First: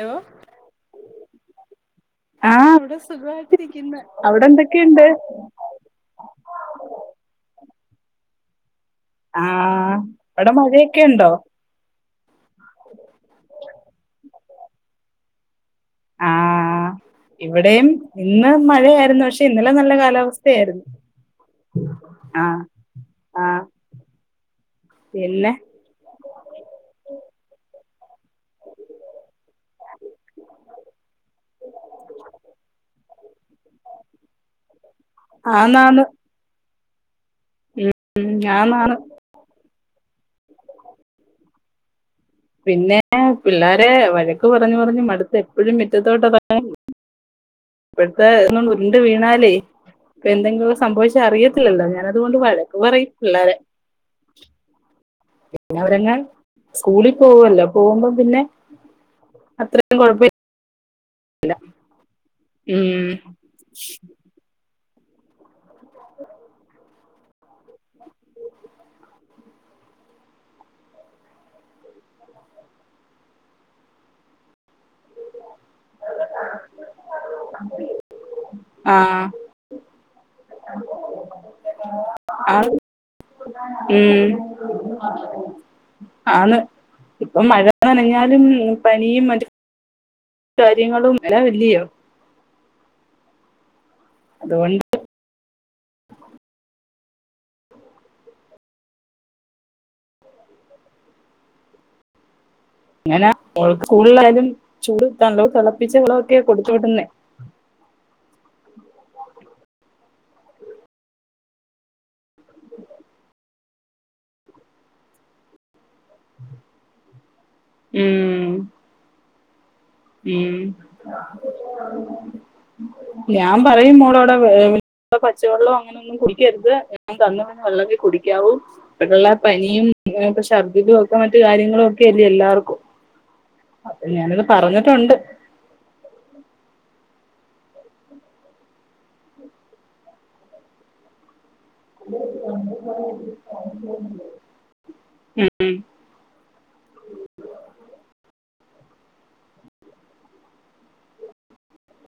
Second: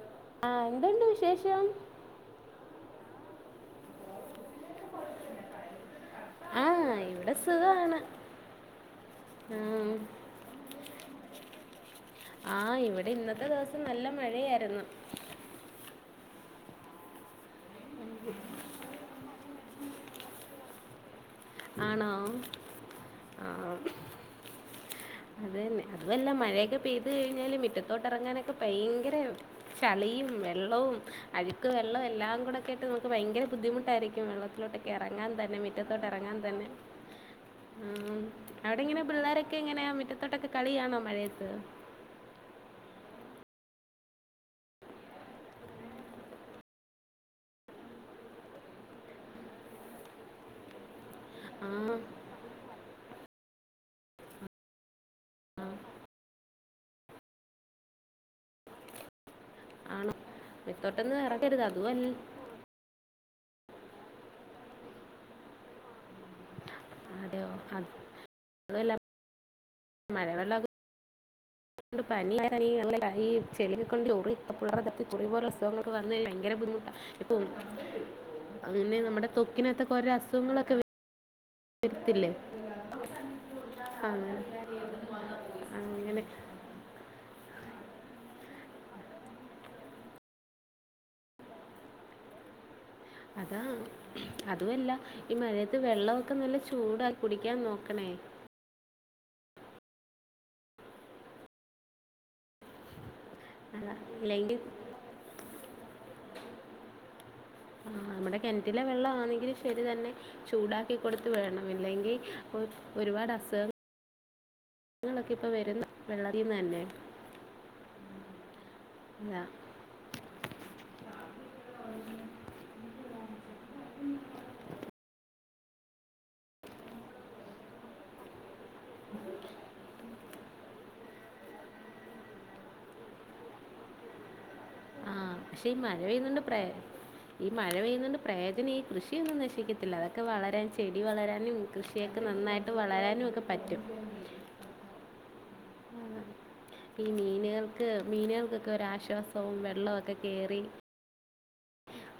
Hello ആഹ് എന്തുണ്ട് വിശേഷം. ആഹ് ഇവിടെ സുഖായിട്ടിരിക്കുന്നു അവിടെ എന്തൊക്കെയുണ്ട്. ആഹ് ഇവിടെ സുഖാണ്. ആഹ് വിടെ മഴയൊക്കെണ്ടോ. ആഹ് ഇവിടെ ഇന്നത്തെ ദിവസം നല്ല മഴയായിരുന്നു. ആഹ് ഇവിടെയും ഇന്ന് മഴയായിരുന്നു പക്ഷെ ഇന്നലെ നല്ല കാലാവസ്ഥയായിരുന്നു. ആണോ ആഹ് ആ ആഹ് പിന്നെ അതന്നെ. അതുഅല്ല മഴയൊക്കെ പെയ്തു കഴിഞ്ഞാല് മിറ്റത്തോട്ട് ഇറങ്ങാനൊക്കെ ഭയങ്കര. ചളിയും വെള്ളവും അഴുക്ക് വെള്ളോം എല്ലാം കൂടെക്കായിട്ട് നമുക്ക് ഭയങ്കര ബുദ്ധിമുട്ടായിരിക്കും വെള്ളത്തിലോട്ടൊ യെറങ്ങാൻ തന്നെ ആന്നാന്ന് മിറ്റത്തോട്ട് ഇറങ്ങാൻ തന്നെ ഉ ഉം ആന്നാണ് അവിടെങ്ങനെ പിള്ളാരൊ. ക്കെങ്ങനെയാ മുറ്റത്തോട്ടൊക്കെ കളിയാണോ മഴയത്ത്. പിന്നെ പിള്ളാരെ വഴക്ക് പറഞ് പറഞ്ഞ് മടുത്ത് എപ്പോഴും മിറ്റത്തോട്ട്. [unintelligible] ഇപ്പഴത്തെ ഉരുണ്ട് വീണാലേ പ്പെന്തെങ്കിലും സംഭവിച്ച അറിയ. ഇല്ല ഇല്ല ആഹ് ഞാനതുകൊണ്ട് വഴക്ക് പറയും പിള്ളേരെ പിന്നെ അവരങ്ങാൻ സ്കൂളിൽ പോവല്ലോ പോവുമ്പം പിന്നെ അത്ര കുഴപ്പ. മുറ്റത്തോട്ടൊന്ന് ഇറക്കരുത് അതും അല്ല. ഉം [inaudible] അതയോ അതുഅല്ല. മലവെള്ളൊക്കെ. ണ്ട് പനിനി [unintelligible] ചെളി കൊണ്ട്. [unintelligible] കുറപോലെ അസഖങ്ങളൊക്കെ വന്ന് കഭയങ്കര ബുദ്ധിമുട്ട ഇപ്പൊ അങ്ങനെ ആഹ് നമ്മുടെ തൊ. ക്കിനഗതൊക്കെ ഓരേ അസുഖങ്ങളൊക്കെ വെ വരത്തില്ലേ ആഹ് അങ്ങനെ [unintelligible] അങ്ങനെ ആന്ന് ഇപ്പൊ മഴ നനഞ്ഞാലും മു പനിയും മറ്റ്. കാര്യങ്ങളും ല്ലാ അല്ലയോ. അതാ അതുകൊണ്ട് അതുഅല്ല. ഈ മഴയത്ത് വെള്ള ഒക്കെ നല്ല ചൂടായി കുടിക്കാൻ നോക്കണേ? ങ്ങനെ മോക്ക് അല്ല സ്കൂളിലാലും ഇല്ലെങ്കിൽ ചൂട് നല്ലവും തിളപ്പിച്ച വളോക്കെയാ കൊടുത്തു വിട്ടുന്നേ. ആ നമ്മടെ കിണറ്റിലെ വെള്ളം ആണെങ്കിലും ശരി തന്നെ. ചൂടാക്കി കൊടുത്ത് വിടണം ല്ലെങ്കി പ്പ ഒരുപാട് അസുഖ. ങ്ങളൊക്കെ ഇപ്പ വരുന് വെള്ള തിന്നന്നെ. ഉം ല്ല. ഉം [inaudible] ഞാംപറയും മോളോട് വേ പച്ചവെള്ളോ അങ്ങനെ ഒന്നും കുടിക്കരുത്. ഞാൻ തന്ന വെള്ളവേ കുടിക്കാവൂ. നല്ല പനിയും ഛർദ്ധിലും ഒക്കെ മറ്റു കാര്യങ്ങളും ഒക്കെ അല്ലേ എല്ലാർക്കും. അതെ ഞാനിത് പറഞ്ഞിട്ടുണ്ട്. ആഹ് പക്ഷെ ഈ മഴ [unintelligible] ഈ മഴ പെയ്യുന്നോണ്ട് പ്രയോജനം ഈ കൃഷിയൊന്നും നശിക്കത്തില്ല അതൊക്കെ വളരാൻ ചെടി വളരാനും. കൃഷിയൊക്കെ നന്നായിട്ട് വളരാനുമൊക്കെ പറ്റും. ഉം ഉം ഈ മീന്കൾക്ക് മീന്കൾക്കൊക്കെ ഒരാശ്വാസവും വെള്ളൊക്കെ കേറി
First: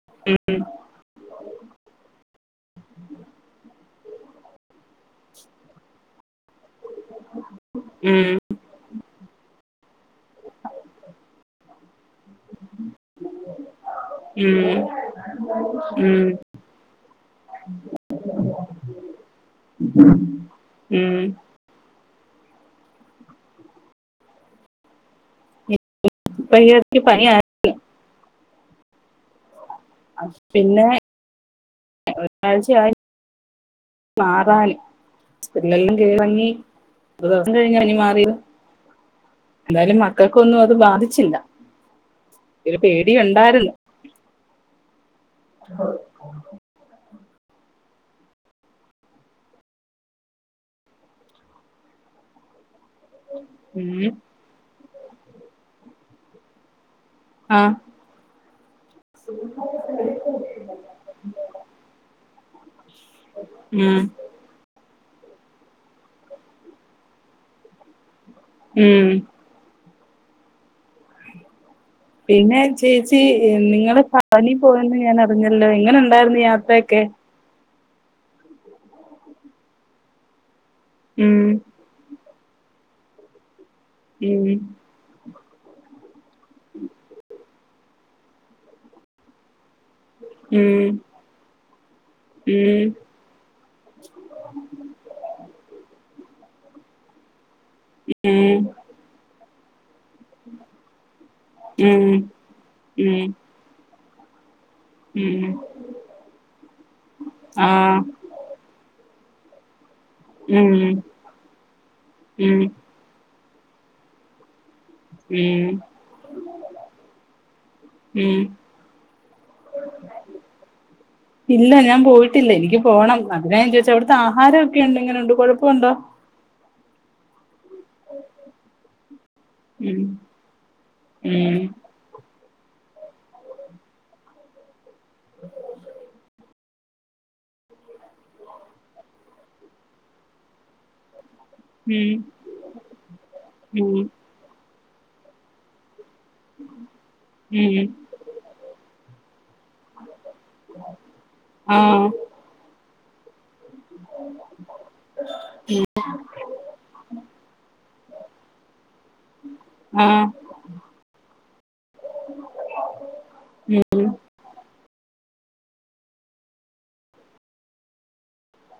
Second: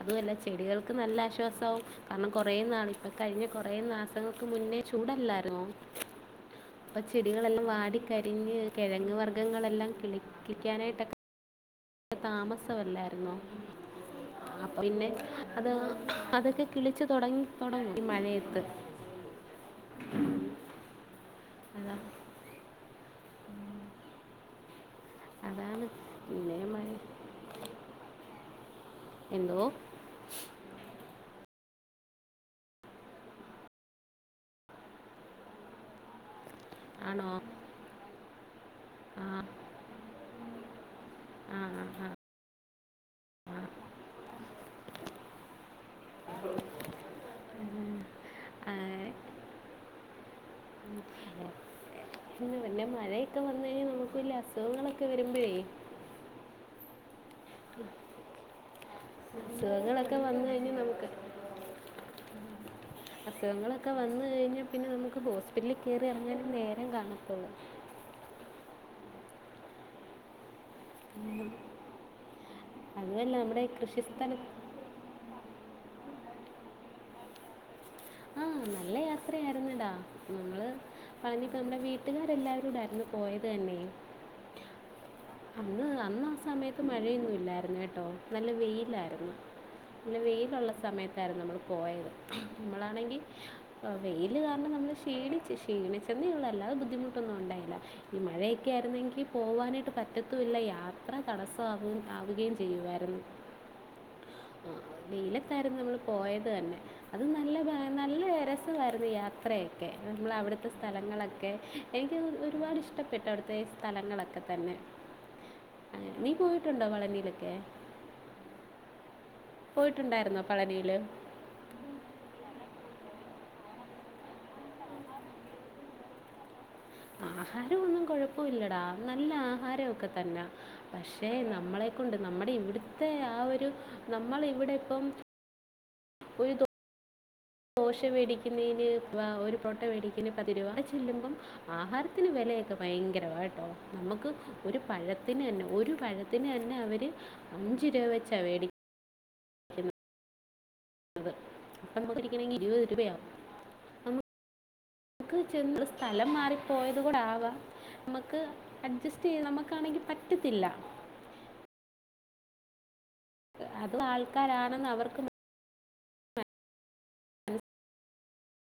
അതുവല്ല ചെടികൾ ക്ക് നല്ല ആശ്വാസാവും കാരണം കൊറേ നാള് ഇപ്പൊ കഴിഞ്ഞ കൊറേ മാസങ്ങൾക്ക് മുന്നേ ചൂടല്ലാര്ന്നോ [inaudible] അപ്പൊ ചെടികളെല്ലാം വാടി ഉം കരിഞ്ഞ് കെഴങ് വർഗ്ഗങ്ങളെല്ലാം കിളിക്കിക്കാനായിട്ടെക്കെ താമസവല്ലായിരുന്നോ ആഹ് ഉം പിന്നെ അത് ഉം അതൊക്കെ കിളിച്ചു തൊടങ്ങി തൊടങ്ങും ഈ മഴയത്ത് ഉം അത അതാണ് ഇപ്പൊ പിന്നേ ഈ മഴ ഇടയ്ക്ക് പനിയായി എന്തോ പിന്നെ ഒരാഴ്ച മാറാലിം സ്പെല്ലല്ലാം ഇറങ്ങി ഒരു ആണോ ദിവസം കഴിഞ്ഞാ പനി മാറിയെ ആ എന്തായാലും മക്കക്കൊന്നും അത് ബാധിച്ചില്ല ആഹ് ആഹ് ആഹ് ഒരു പേടി ഒണ്ടായിരുന്നു [inaudible] ആഹ് [inaudible] പിന്നെ പിന്നെ മഴയൊക്കെ വന്ന് കഴിഞ്ഞാ ഉം നമുക്ക് വലിയ അസുഖങ്ങളൊക്കെ വരുമ്പഴേ ആ അസുഖങ്ങളൊക്കെ വന്ന് കഴിഞ്ഞ് നമുക്ക് അസുഖങ്ങളൊക്കെ ഉം വന്ന് കഴിഞ്ഞാ പിന്നെ നമുക്കിപ്പോ ഹോസ്പിറ്റലില് കയറിയെറങ്ങാനെ നേരം കാണത്തൊള്ളൂ ഉം [unintelligible] പിന്നെ ചേച്ചി അതുമല്ല നമ്മുടെ കൃഷി നിങ്ങള് സ്ഥലം പഴനി പോയെന്ന് ഞാൻ അറിഞ്ഞല്ലോ എങ്ങനെ ഉണ്ടായിരുന്നു യാത്രൊക്കെ ആഹ് നല്ല യാത്രയായിര്ന്നടാ നമ്മള് ഉം പഴനിപ്പ നമ്മടെ വീട്ടി ട്ടുകാരല്ലാവരുടെ ആയിരുന്നു പോയതന്നെ ഉം അന്ന് അന്ന് ആഹ് സമയത്ത് മഴയൊന്നും ഇല്ലായിരുന്നേട്ടോ നല്ല വെയിലായിരുന്നു പിന്നെ വെയിലുള്ള ഉം സമയത്തായിരുന്നു നമ്മള് പോയത് ഉം നമ്മളാണെങ്കി വെയില് കാരണം നമ്മള് ക്ഷീണിച്ച് ക്ഷീണിച്ചെന്നെ ഒള്ളൂ അല്ലാതെ ബുദ്ധിമുട്ടൊന്നും ഉണ്ടായില്ല ഈ മഴയൊക്കെ ആയിരുന്നെങ്കി പോവാനായിട്ട് പറ്റത്തൂല്ല യാത്ര അത്രീം തടസ്സാവെ ഉം ഉം ആവുകയും ചെയ്യുവായിരുന്നു ഉം ആഹ് ഉം വെയിലത്തായിരുന്നു നമ്മള് പോയത് തന്നെ അത് നല്ല ആ നല്ല ര രവായിരുന്നു യാത്രയൊക്കെ നമ്മള് അവിടത്തെ ഉം സ്ഥലങ്ങളൊക്കെ എനിക്ക് ഉം ഒരുപാട് ഇഷ്ടപ്പെട്ടു ട്ടു അവിട്ത്തെ സ്ഥലങ്ങളൊക്കെ തന്നെ ഉം അങ്ങനെ നീ പോയിട്ടുണ്ടോ പളനീലൊക്കെ ഉം പോയിട്ടുണ്ടായിരുന്നോ പളനീല് ഇല്ല ഞാൻ പോയിട്ടില്ല എനിക്ക് പോണം അതിനാ ചോദിച്ചെ അവിടുത്തെ ആഹാരൊക്കെ എങ്ങനെണ്ട് കൊഴപ്പണ്ടോ ആഹാരൊന്നും കൊഴപ്പല്ലടാ നല്ല ഉം ആഹാരൊക്കെ തന്നാ പക്ഷെ ഉം നമ്മളെ കൊണ്ട് നമ്മടെ ഇവ്ട്ത്തെ ആഹ് ഒരു നമ്മള് ഇവിടെപ്പം [inaudible] ഒരു ദോ പോശ മേടിക്കുന്നതിന് വ ഒരു പൊട്ട മേടിക്കേന് പത് രൂപ അവിടെ ചെല്ലുമ്പം ആഹാരത്തിന് ഉം വെലയൊക്കെ ഭയങ്കരമാ ട്ടൊ നമുക്ക് ഒരു പഴത്തിനെന്നെ ഒരു പഴ ത്തിനെന്നെ അവര് ഉം ഉം അഞ്ച് രൂപ വെച്ചാ വേടി [inaudible] ആഹ് [unintelligible] ഇരുപത് രൂപയാവും ക്ക് ചെന്ന് സ്ഥലം മാറിപ്പോയത് കോണ്ടാവാം മ്മക്ക് അഡ്ജസ്റ്റ് നമ്മക്കാണെങ്കി ആഹ് പറ്റത്തില്ല [unintelligible] അതും ആൾക്കാരാണെന്ന് അവർക്ക്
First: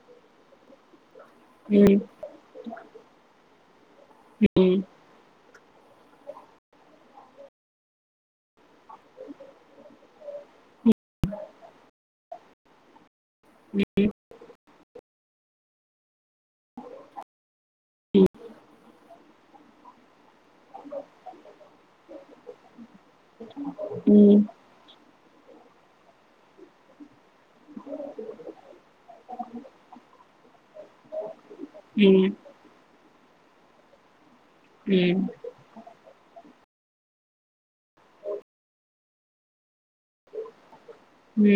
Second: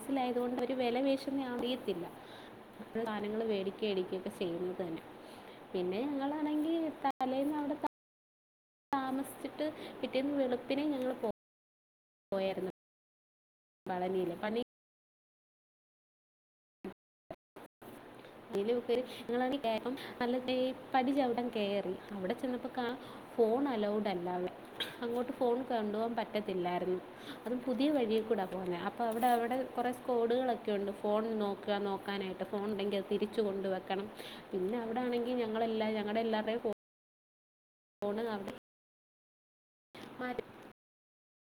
സിലായതു കൊണ്ട് ഒരു വെലപെശുന്നെ ഉം അറിയത്തില്ല താനങ്ങള് മേടിക്കേടിക്കും ചെയ്യ്ന്നത് തന്നെ പിന്നെ ഞങ്ങളാണെങ്കി തലേന്ന് അവിടെ താമസിച്ചിട്ട് പിറ്റേന്ന് വെളുപ്പിനെ ഞങ്ങള് പോ പോയാരുന്നു പളനീല് പണി [unintelligible] കേറി അവിടെ ചെന്നപ്പോ കാ ഫോൺ അലൗഡ് ഉം അല്ലാവെ അങ്ങോട്ട് ഫോൺ കോണ്ടു പോകാൻ പറ്റത്തില്ലായിരുന്നു അതും പുതിയ വഴി കൂടാ പോകുന്നെ അപ്പ അവിടെവിടെ കോറെ സ്കോഡുകളൊക്കെണ്ട് ഫോൺ നോ ഉം നോക്കാനായിട്ട് ഫോൺ ഉണ്ടെങ്കി അത് തിരിച്ച് കൊണ്ട് വെക്കണം പിന്നെ ഉം അവടെണെങ്കി ഞങ്ങളെല്ലാ ഞങ്ങളെല്ലാരുടെ കോ [unintelligible] [unintelligible] ഉം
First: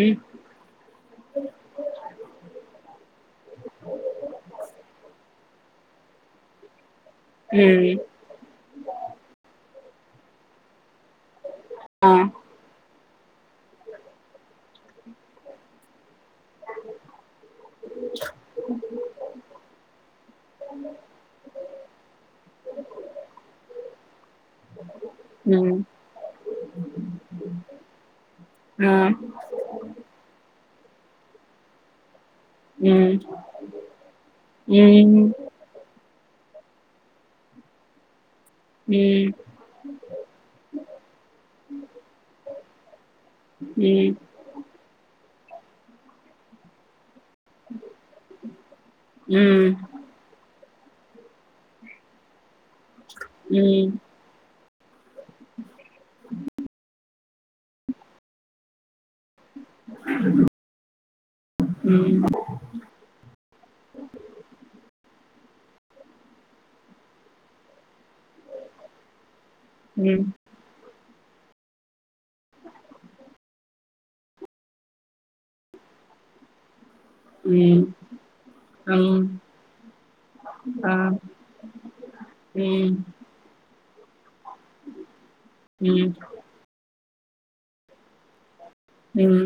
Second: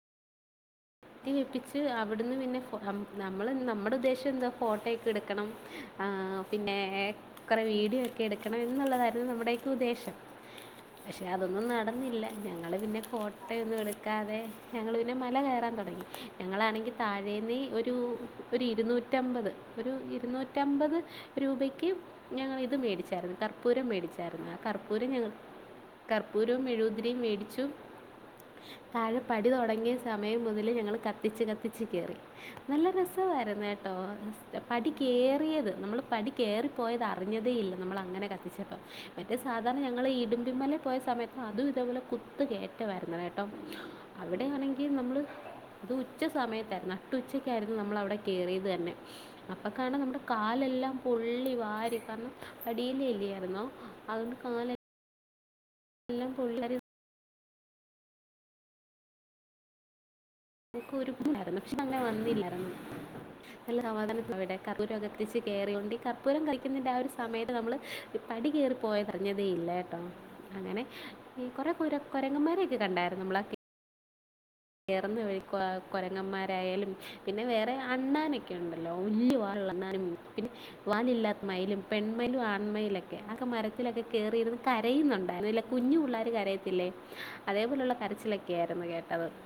കുത്തി വെപ്പിച്ച് അവിട്ന്ന് പിന്നെ നമ്മ നമ്മള് നമ്മുടെ ഉദ്ദേശ്യംന്താ ഫോട്ടോയൊക്കെ എടുക്കണം ആഹ് പിന്നെ കുറെ ഉം വീഡിയോക്കെ എടുക്കണം എന്നുള്ളതായിരുന്നു നമ്മുടെക്കെ ഉദ്ദേശം പക്ഷെ അതൊന്നും നടന്നില്ല ആഹ് ഞങ്ങള് പിന്നെ ഫോട്ടോയൊന്നും എടുക്കാതെ ഞങ്ങള് പിന്നെ മല കേറാൻ തോടങ്ങി ഞങ്ങളാണെങ്കി താഴേന്ന് ഒരു ഒരു ഇരുന്നൂറ്റമ്പത് ഒരു ഇരുന്നൂറ്റമ്പത് രൂപയ്ക്ക് ഞങ്ങളിത് മേടിച്ചായിരുന്നു കർപ്പൂരം മേടിച്ചായിരുന്നു ആ കർപ്പൂരം ഞങ്ങള് ഉം കർപ്പൂരും മെഴൂക് തിരിയും മേടിച്ചു ആഹ് താഴെ പടി തുടങ്ങിയ സമയം മുതല് ഞങ്ങള് കത്തിച്ച് കത്തിച്ച് കേറി നല്ല ഉം രസായിരുന്നു കെട്ടോ പടി ഉം ഉം ഉം ഉം ഉം കേറിയത് നമ്മൾ പടി കേറിപ്പോയത് അറിഞ്ഞതേ ഇല്ല നമ്മളങ്ങനെ കത്തിച്ചപ്പം മറ്റേ സാധാരണ ഞങ്ങള് ഇടുമ്പിമല പോയ സമയത്ത് അതും ഇതേ പോലെ കുത്ത് കേ വര്ണെ കേട്ടോ അവിടെ ആണെങ്കി നമ്മള് അത് ഉച്ച സമയത്തായിരുന്നു നട്ടു ഉച്ച ക്കെയിരുന്നു നമ്മള് അവിടെ കേറിയത് തന്നെ ഉം അപ്പക്കാണാ നമ്മുടെ കാലെല്ലാം പൊള്ളി വാരി കാരണം അടില് ഉം ഉം ഉം ആഹ് ല്ല്യായിര്ന്നോ ഉം അതുകൊണ്ട് കാലെ എല്ലാം പൊള്ള ഉ [unintelligible] [unintelligible] പക്ഷെ അങ്ങനെ വന്നില്ലായിരുന്നു നല്ല സമാധാന ഇവിടെ കർപ്പൂരൊക്കെ കതിച്ച് കേറിയൊണ്ട് കർപ്പൂരം കഴിക്കുന്നതിന്റെ ആഹ് ഒരു സമയത്ത് നമ്മള് പടി കേറി പ്പോയതറിഞ്ഞതേ ഇല്ല ട്ടൊ അങ്ങനെ ഈ കൊറെ കുരങ്ങ കോരങ്ങന്മാരൊക്കെ കണ്ടായിരുന്നു നമ്മള് കേറ്ന്ന വഴിക്ക് കോ കൊരങ്ങന്മാരായാലും പിന്നെ വേറെ അണ്ണാനൊക്കെ ഉണ്ടല്ലോ വല്ല്യ വാലുള്ള അണ്ണാനും പിന്നെ വാലില്ലാത്ത മയിലും, പെൺമയിലും, ആൺമയിലൊക്കെ അക്കെ മര ത്തിലൊക്കെ കേറിയിര്ന്ന് കരയുന്നുണ്ടായിരുന്നു കുഞ്ഞു ഉം പുള്ളാര് കരയത്തില്ലേ അതേ പോലുള്ള കരച്ചിലൊക്കെ ആയിരുന്നു കേ ഉം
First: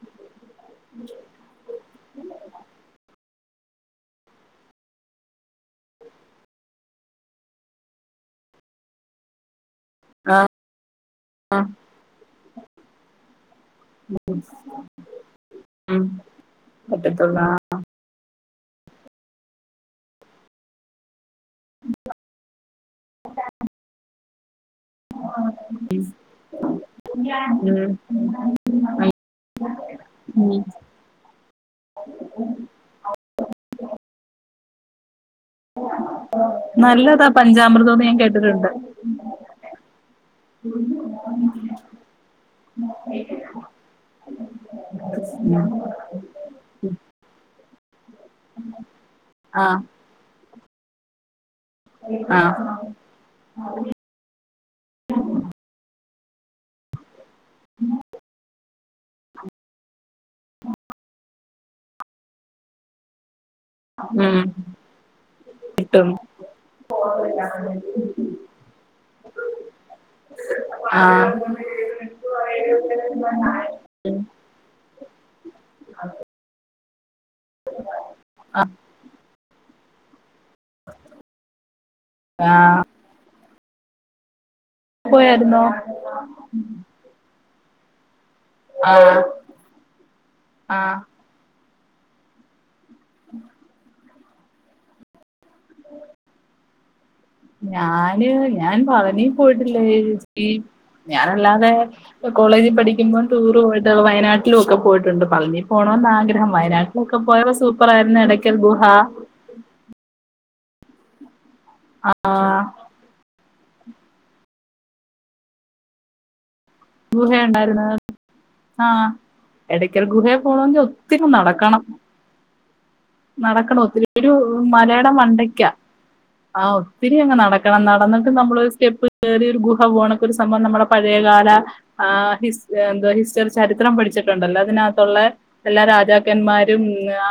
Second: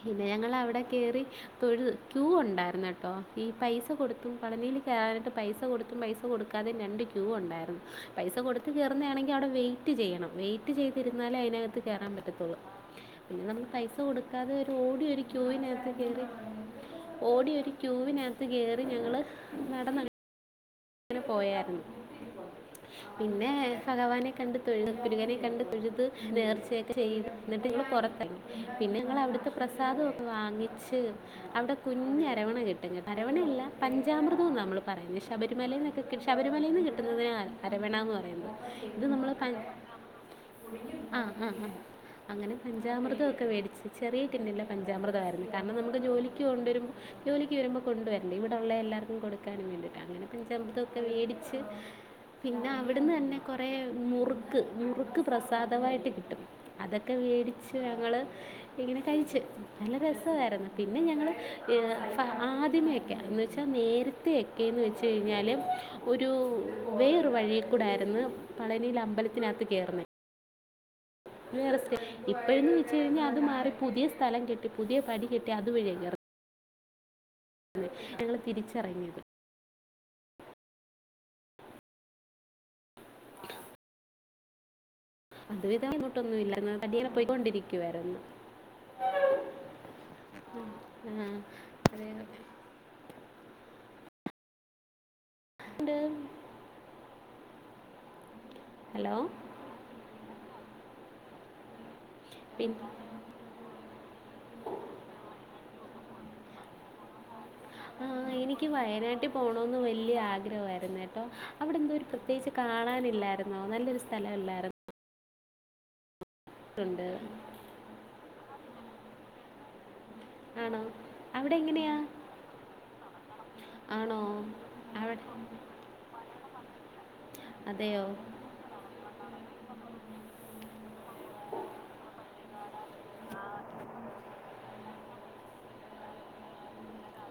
പിന്നെ ഞങ്ങളവിടെ കേറി തൊഴു ക്യൂ ഉണ്ടായിരുന്ന് കേട്ടോ ഈ പൈസ കൊടുത്തും പളനില് കേറാനായിട്ട് പൈസ കൊടുത്തും പൈസ പൈസ കൊടുക്കാതെ രണ്ട് ക്യൂ ഉണ്ടായിരുന്നു പൈസ കൊടുത്ത് കേറുന്നതാണെങ്കി അവിടെ വെയി റ്റ് ചെയ്യണം വൈറ്റ് ചെയ്തിരുന്നാലേ ആഹ് അയ്നകത്ത് കേറാൻ പറ്റത്തോള്ളൂ പിന്നെ നമ്മക്ക് പൈ കൊടുക്കാതെ ഒരു ഓടിയൊ രു ക്യൂവിനകത്ത് ഉം കയറി പറ്റത്തുള്ളൂ ഓടി ഒരു ക്യൂവിനകത്ത് കയറി ഞങ്ങൾ നടന്ന അന് പോയായിര്ന്നു പിന്നെ ഭഗവാനെ കണ്ട് തൊഴുത് പുരുകനെ കണ്ട് തൊഴുത് നേർച്ചയൊക്കെ ചെയ്യും എന്നിട്ട് ആഹ് ഇങ് ഉം പുറത്ത പിന്നെ ഞങ്ങള് അവിടുത്തെ പ്രസാദംക്കെ ഉം വാങ്ങിച്ച് അവിടെ കുഞ്ഞ അരവണ കി അരവണയല്ല പഞ്ചാമൃതുന്ന് നമ്മൾ പറയുന്നത് ശബരി ശബരിമലന്നക്കെ ശബരിമലയിൽന്ന് നല്ലതാ കിട്ടുന്ന അരവണ പഞ്ചാമൃതംന്ന് എന്ന് ഞാൻ പറയുന്നത് കേട്ടിട്ടുണ്ട് ഇത് നമ്മൾ ആഹ് ആഹ ആഹ അങ്ങനെ പഞ്ചാമൃതംക്കെ മേടിിച്ച് ചെറിയടിന്നില്ല പഞ്ചാമൃതമായിരുന്നു കാരണം നമുക്ക് ജോലി കൊണ്ടുവരുമ്പോൾ ജോലിക്ക് വരുമ്പോ കൊണ്ട വരണ്ട ഇവിടെള്ള എല്ലാവർക്കും കൊടുക്കാനും ആഹ് വേണ്ടിട്ട് അങ്ങനെ പഞ്ചാമൃറുതൊക്കെ വേടിച്ച് പിന്നെ ആഹ് അവിടുന്ന് തന്നെ കുറേ മുറു ക്ക് മുറുക്ക് പ്രസാദമായിട്ട് കിട്ടും അതൊക്കെ മേടിച്ച് ഞങ്ങള് ഇങ്ങനെ കഴിച്ച്ച് നല്ല രസമായിരുന്നു പിന്നെ ഞങ്ങൾ ഫ ആദ്യമേ ഒക്കെ ആയിരുന്ന് പക്ഷ നേരത്തെ ഉം വെക്കന്ന് വെച്ച വച്ച് കഴിഞ്ഞാൽ കിട്ടും ഒരു വേറ വഴിൽക്കൂടായിരുന്നു പളനിയിൽ അമ്പലത്തിനകത്ത് കയറുന്നത് ആഹ് വ ഇപ്പോഴന്ന് വെച്ച കഴിഞ്ഞാൽ അത് മാറി പുതിയ സ്ഥലം കെട്ടി പുതിയ പടി കെട്ടി അത് വഴി ഇറ ഞങ്ങൾ തിരിച്ചറങ്ങിയത് ആഹ അത് പോയായിരുന്നോ വിധം അങ്ങോട്ടൊന്നും ഇല്ല എന്ന പതിയെ പോയിക്കൊണ്ടിരിക്കുവായിരൊന്ന് ആഹ് ആഹ് ഉ ആ അതെ അതെ [inaudible] അണ്ട് ഞാന് ഞാൻ ഹലോ പഴനി പോയിട്ടില്ല ഈ ഞാനല്ലാതെ ഇ കോളേജിൽ പിന്നെ പഠിക്കുമ്പോൾ ടൂർ പോയിട്ട് വയനാട്ടിലും ഒക്കെ പോയിട്ടുണ്ട് പഴനി പോകണന്ന് ആഗ്രഹം വയനാട്ടിലൊക്കെ പോയാ സൂപ്പർ ആയിുന്ന ഇടയ്ക്കൽ ഗുഹ പോണന്ന് വലിയ ആഗ്രഹമായിരുന്നു കേട്ടോ അവിടെ എന്തോ ഒരു ആ പ്രത്യേകിച്ച് കാണാനില്ലായിരുന്നു നല്ലൊരു സ്ഥലംല്ലായിരുന്നു ഗുഹയുണ്ടായിരുന്ന ആഹ എടയ്ക്കൽ ഗുഹയെ ആണോ പോണമെങ്കിൽ ഒത്തിരി അവിടെ നടക്കണം എങ്ങനെയാ നടക്കണ ഒത്തിരി ആണോ ഒരു മലയുടെ അവിടെ മണ്ടയ്ക്കാ ആഹ ഒത്തിരി അങ് നടക്കണം അതെയോ നടന്നിട്ട് നമ്മളൊരു സ്റ്റെപ്പ് ചേറിയൊരു ഗുഹ പോണക്കൊ ഒരു സംഭവം നമ്മളെ പഴയകാല ആ ഹിസ് എന്തോ ഹിസ്റ്ററി ചരിത്രം പഠിച്ചിട്ടുണ്ടല്ലോ അതിനകത്തുള്ള എല്ലാ രാജാക്കന്മാരും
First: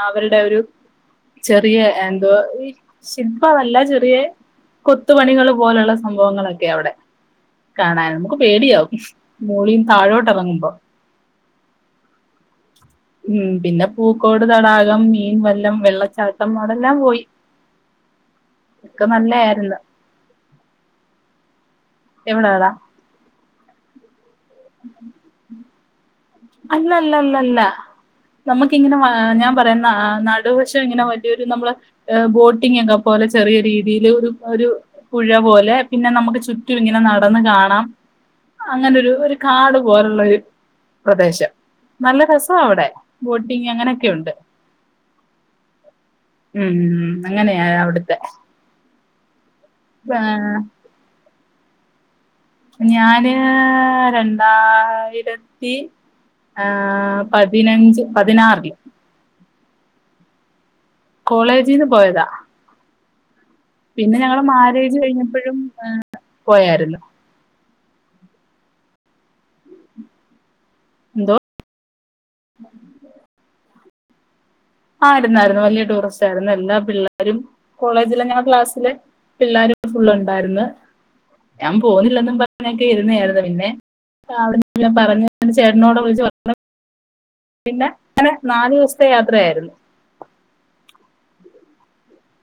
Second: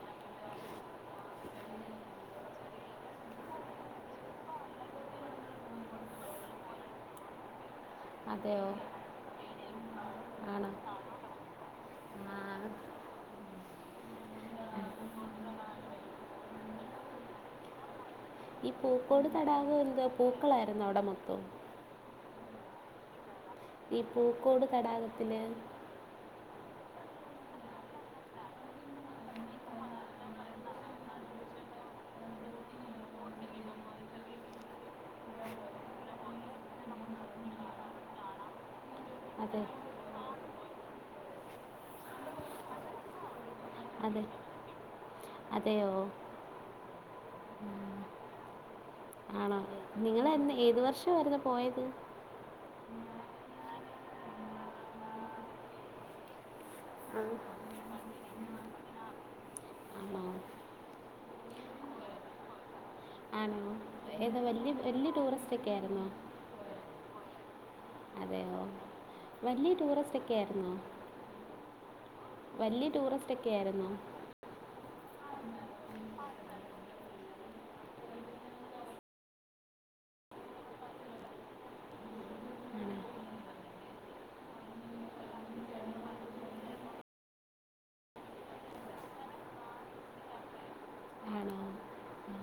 അവരുടെ ഒരു ചെറിയ എന്തോ ഈ ശില്പ അല്ല ചെറിയ കൊത്തുപണികൾ പോലുള്ള സംഭവങ്ങളൊക്കെ അവിടെ കാണാൻ നമുക്ക് അതെയോ പേടിയാവുമോളിന്ന് താഴോട്ട് ഇറങ്ങുമ്പോ ആഹ ഉം പിന്നെ പൂക്കോട് തടാകം മീൻ വല്ലം വെള്ളച്ചാട്ടം അവിടെല്ലാം പോയി ഈ ഒക്കെ പൂക്കോട് തടാകം നല്ലായിരുന്നു എന്ത് പൂക്കളായിരുന്നു അവിടെ മൊത്തവും എവിടെ ട ഈ പൂക്കോട് തടാകത്തില് അല്ലല്ലല്ലല്ല നമുക്ക ഇങ്ങനെ ഞാൻ പറയാ നടുവശം ഇങ്ങനെ വലിയൊരു നമ്മള് ബോട്ടിംഗ ഒക്കെ പോലെ ചെറിയ രീതിയില് ഒരു ഒരു പുഴ പോലെ പിന്നെ നമുക്ക് ചുറ്റും ഇങ്ങനെ നടന്ന് കാണാം അങ്ങനെരു ഒരു അതെ കാട് പോലുള്ള ഒരു പ്രദേശം നല്ല രസം അവിടെ ബോട്ടിങ് അങ്ങനെയൊക്കെ അതെ ഉണ്ട്. അതെയോ ഉം അങ്ങനെയ അവിടുത്തെ ആണോ നിങ്ങള് ഏതു വർഷംമായിരുന്നു പോയത് ഞാന് രണ്ടായിരത്തി ആ പതിനഞ്ച് പതിനാറില് ആഹ് കോളേജിന്ന് പോയതാ ആണോ പിന്നെ ഏത് ഞങ്ങള് വലിയ മാരേജ് വലിയ ടൂറിസ്റ്റ് കഴിഞ്ഞപ്പോഴും ഒക്കെ ആയിരുന്നോ പോയായിരുന്നു അതെയോ വലിയ ടൂറിസ്റ്റ് ഒക്കെ ആയിരുന്നോ എന്തോ വലിയ ടൂറിസ്റ്റ് ഒക്കെയായിരുന്നോ ആയിരുന്നു ത്തയിരുന്നു വലിയ ടൂറിസ്റ്റ് ആയിരുന്നു എല്ലാ പിള്ളേരും കോളേജിൽ ഇങ്ങനെ ക്ലാസ്സിൽ പിള്ളേരും ഫുൾ ഉണ്ടായിരുന്ന് ഞാൻ പോവുന്നില്ലെന്നും പറഞ്ഞൊക്കെ ഇരുന്നായിരുന്നു പിന്നെ അവിടെ ഞാൻ പറഞ്ഞു ചേട്ടനോടെ വിളിച്ച് പറഞ്ഞു പിന്നെ അങ്ങനെ നാലു ദിവസത്തെ യാത്രയായിരുന്നു. ആണോ? ആ.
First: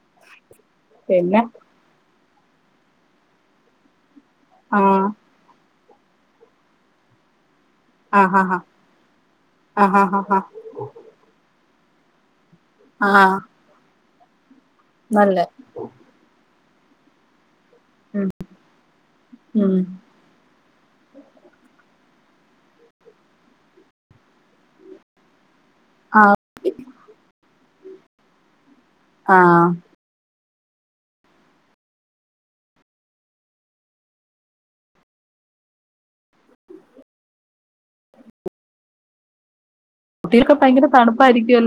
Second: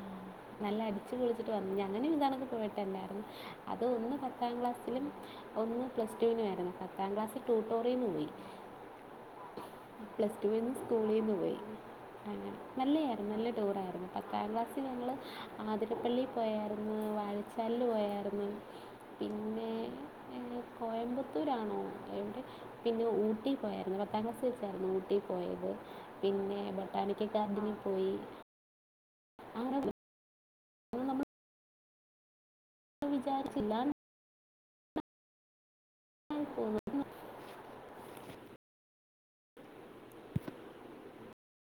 നല്ല അടിച്ച് പിന്നെ പൊളിച്ചിട്ട് വന്ന അങ്ങനെ ഇതാണൊക്കെ പോയിട്ടല്ലായിരുന്നു അത് ഒന്ന് പത്താം ആ ക്ലാസ്സിലും ഒന്ന് പ്ലസ്ടുവിനുമായിരുന്നു പത്താം ക്ലാസ്സിൽ ട്യൂട്ടോറിയനിൽ ആ പോയി. ഹാ ഹാ ആ ഹാ ഹാ ഹാ പ്ലസ്ടുവിൽ നിന്ന് സ്കൂളിൽ നിന്ന് പോയി അങ്ങനെ ആ നല്ലതായിരുന്നു നല്ല ടൂർ ആയിരുന്നു. ഏഴാം ക്ലാസ്സിൽ ഞങ്ങൾ നല്ല അതിരപ്പള്ളിൽ പോയായിരുന്നു വാ- ചെല്ല് പോയരുന്നു പിന്നെ ഉം എവിടെ കോയമ്പത്തൂരാണോ എവിടെ പിന്നെ ഊട്ടി പോയിരുന്നു പത്താം ക്ലാസ് ചേർന്ന് ഊട്ടി പോയത് പിന്നെ ബൊട്ടാനിക്കൽ ഗാർഡനിൽ പോയി. ആഹ് അങ്ങനെ നമ്മൾ വിചാരിച്ചില്ല [inaudible] കുട്ടികൾക്ക് ഭയങ്കര തണുപ്പായിരിക്കുല്ലോ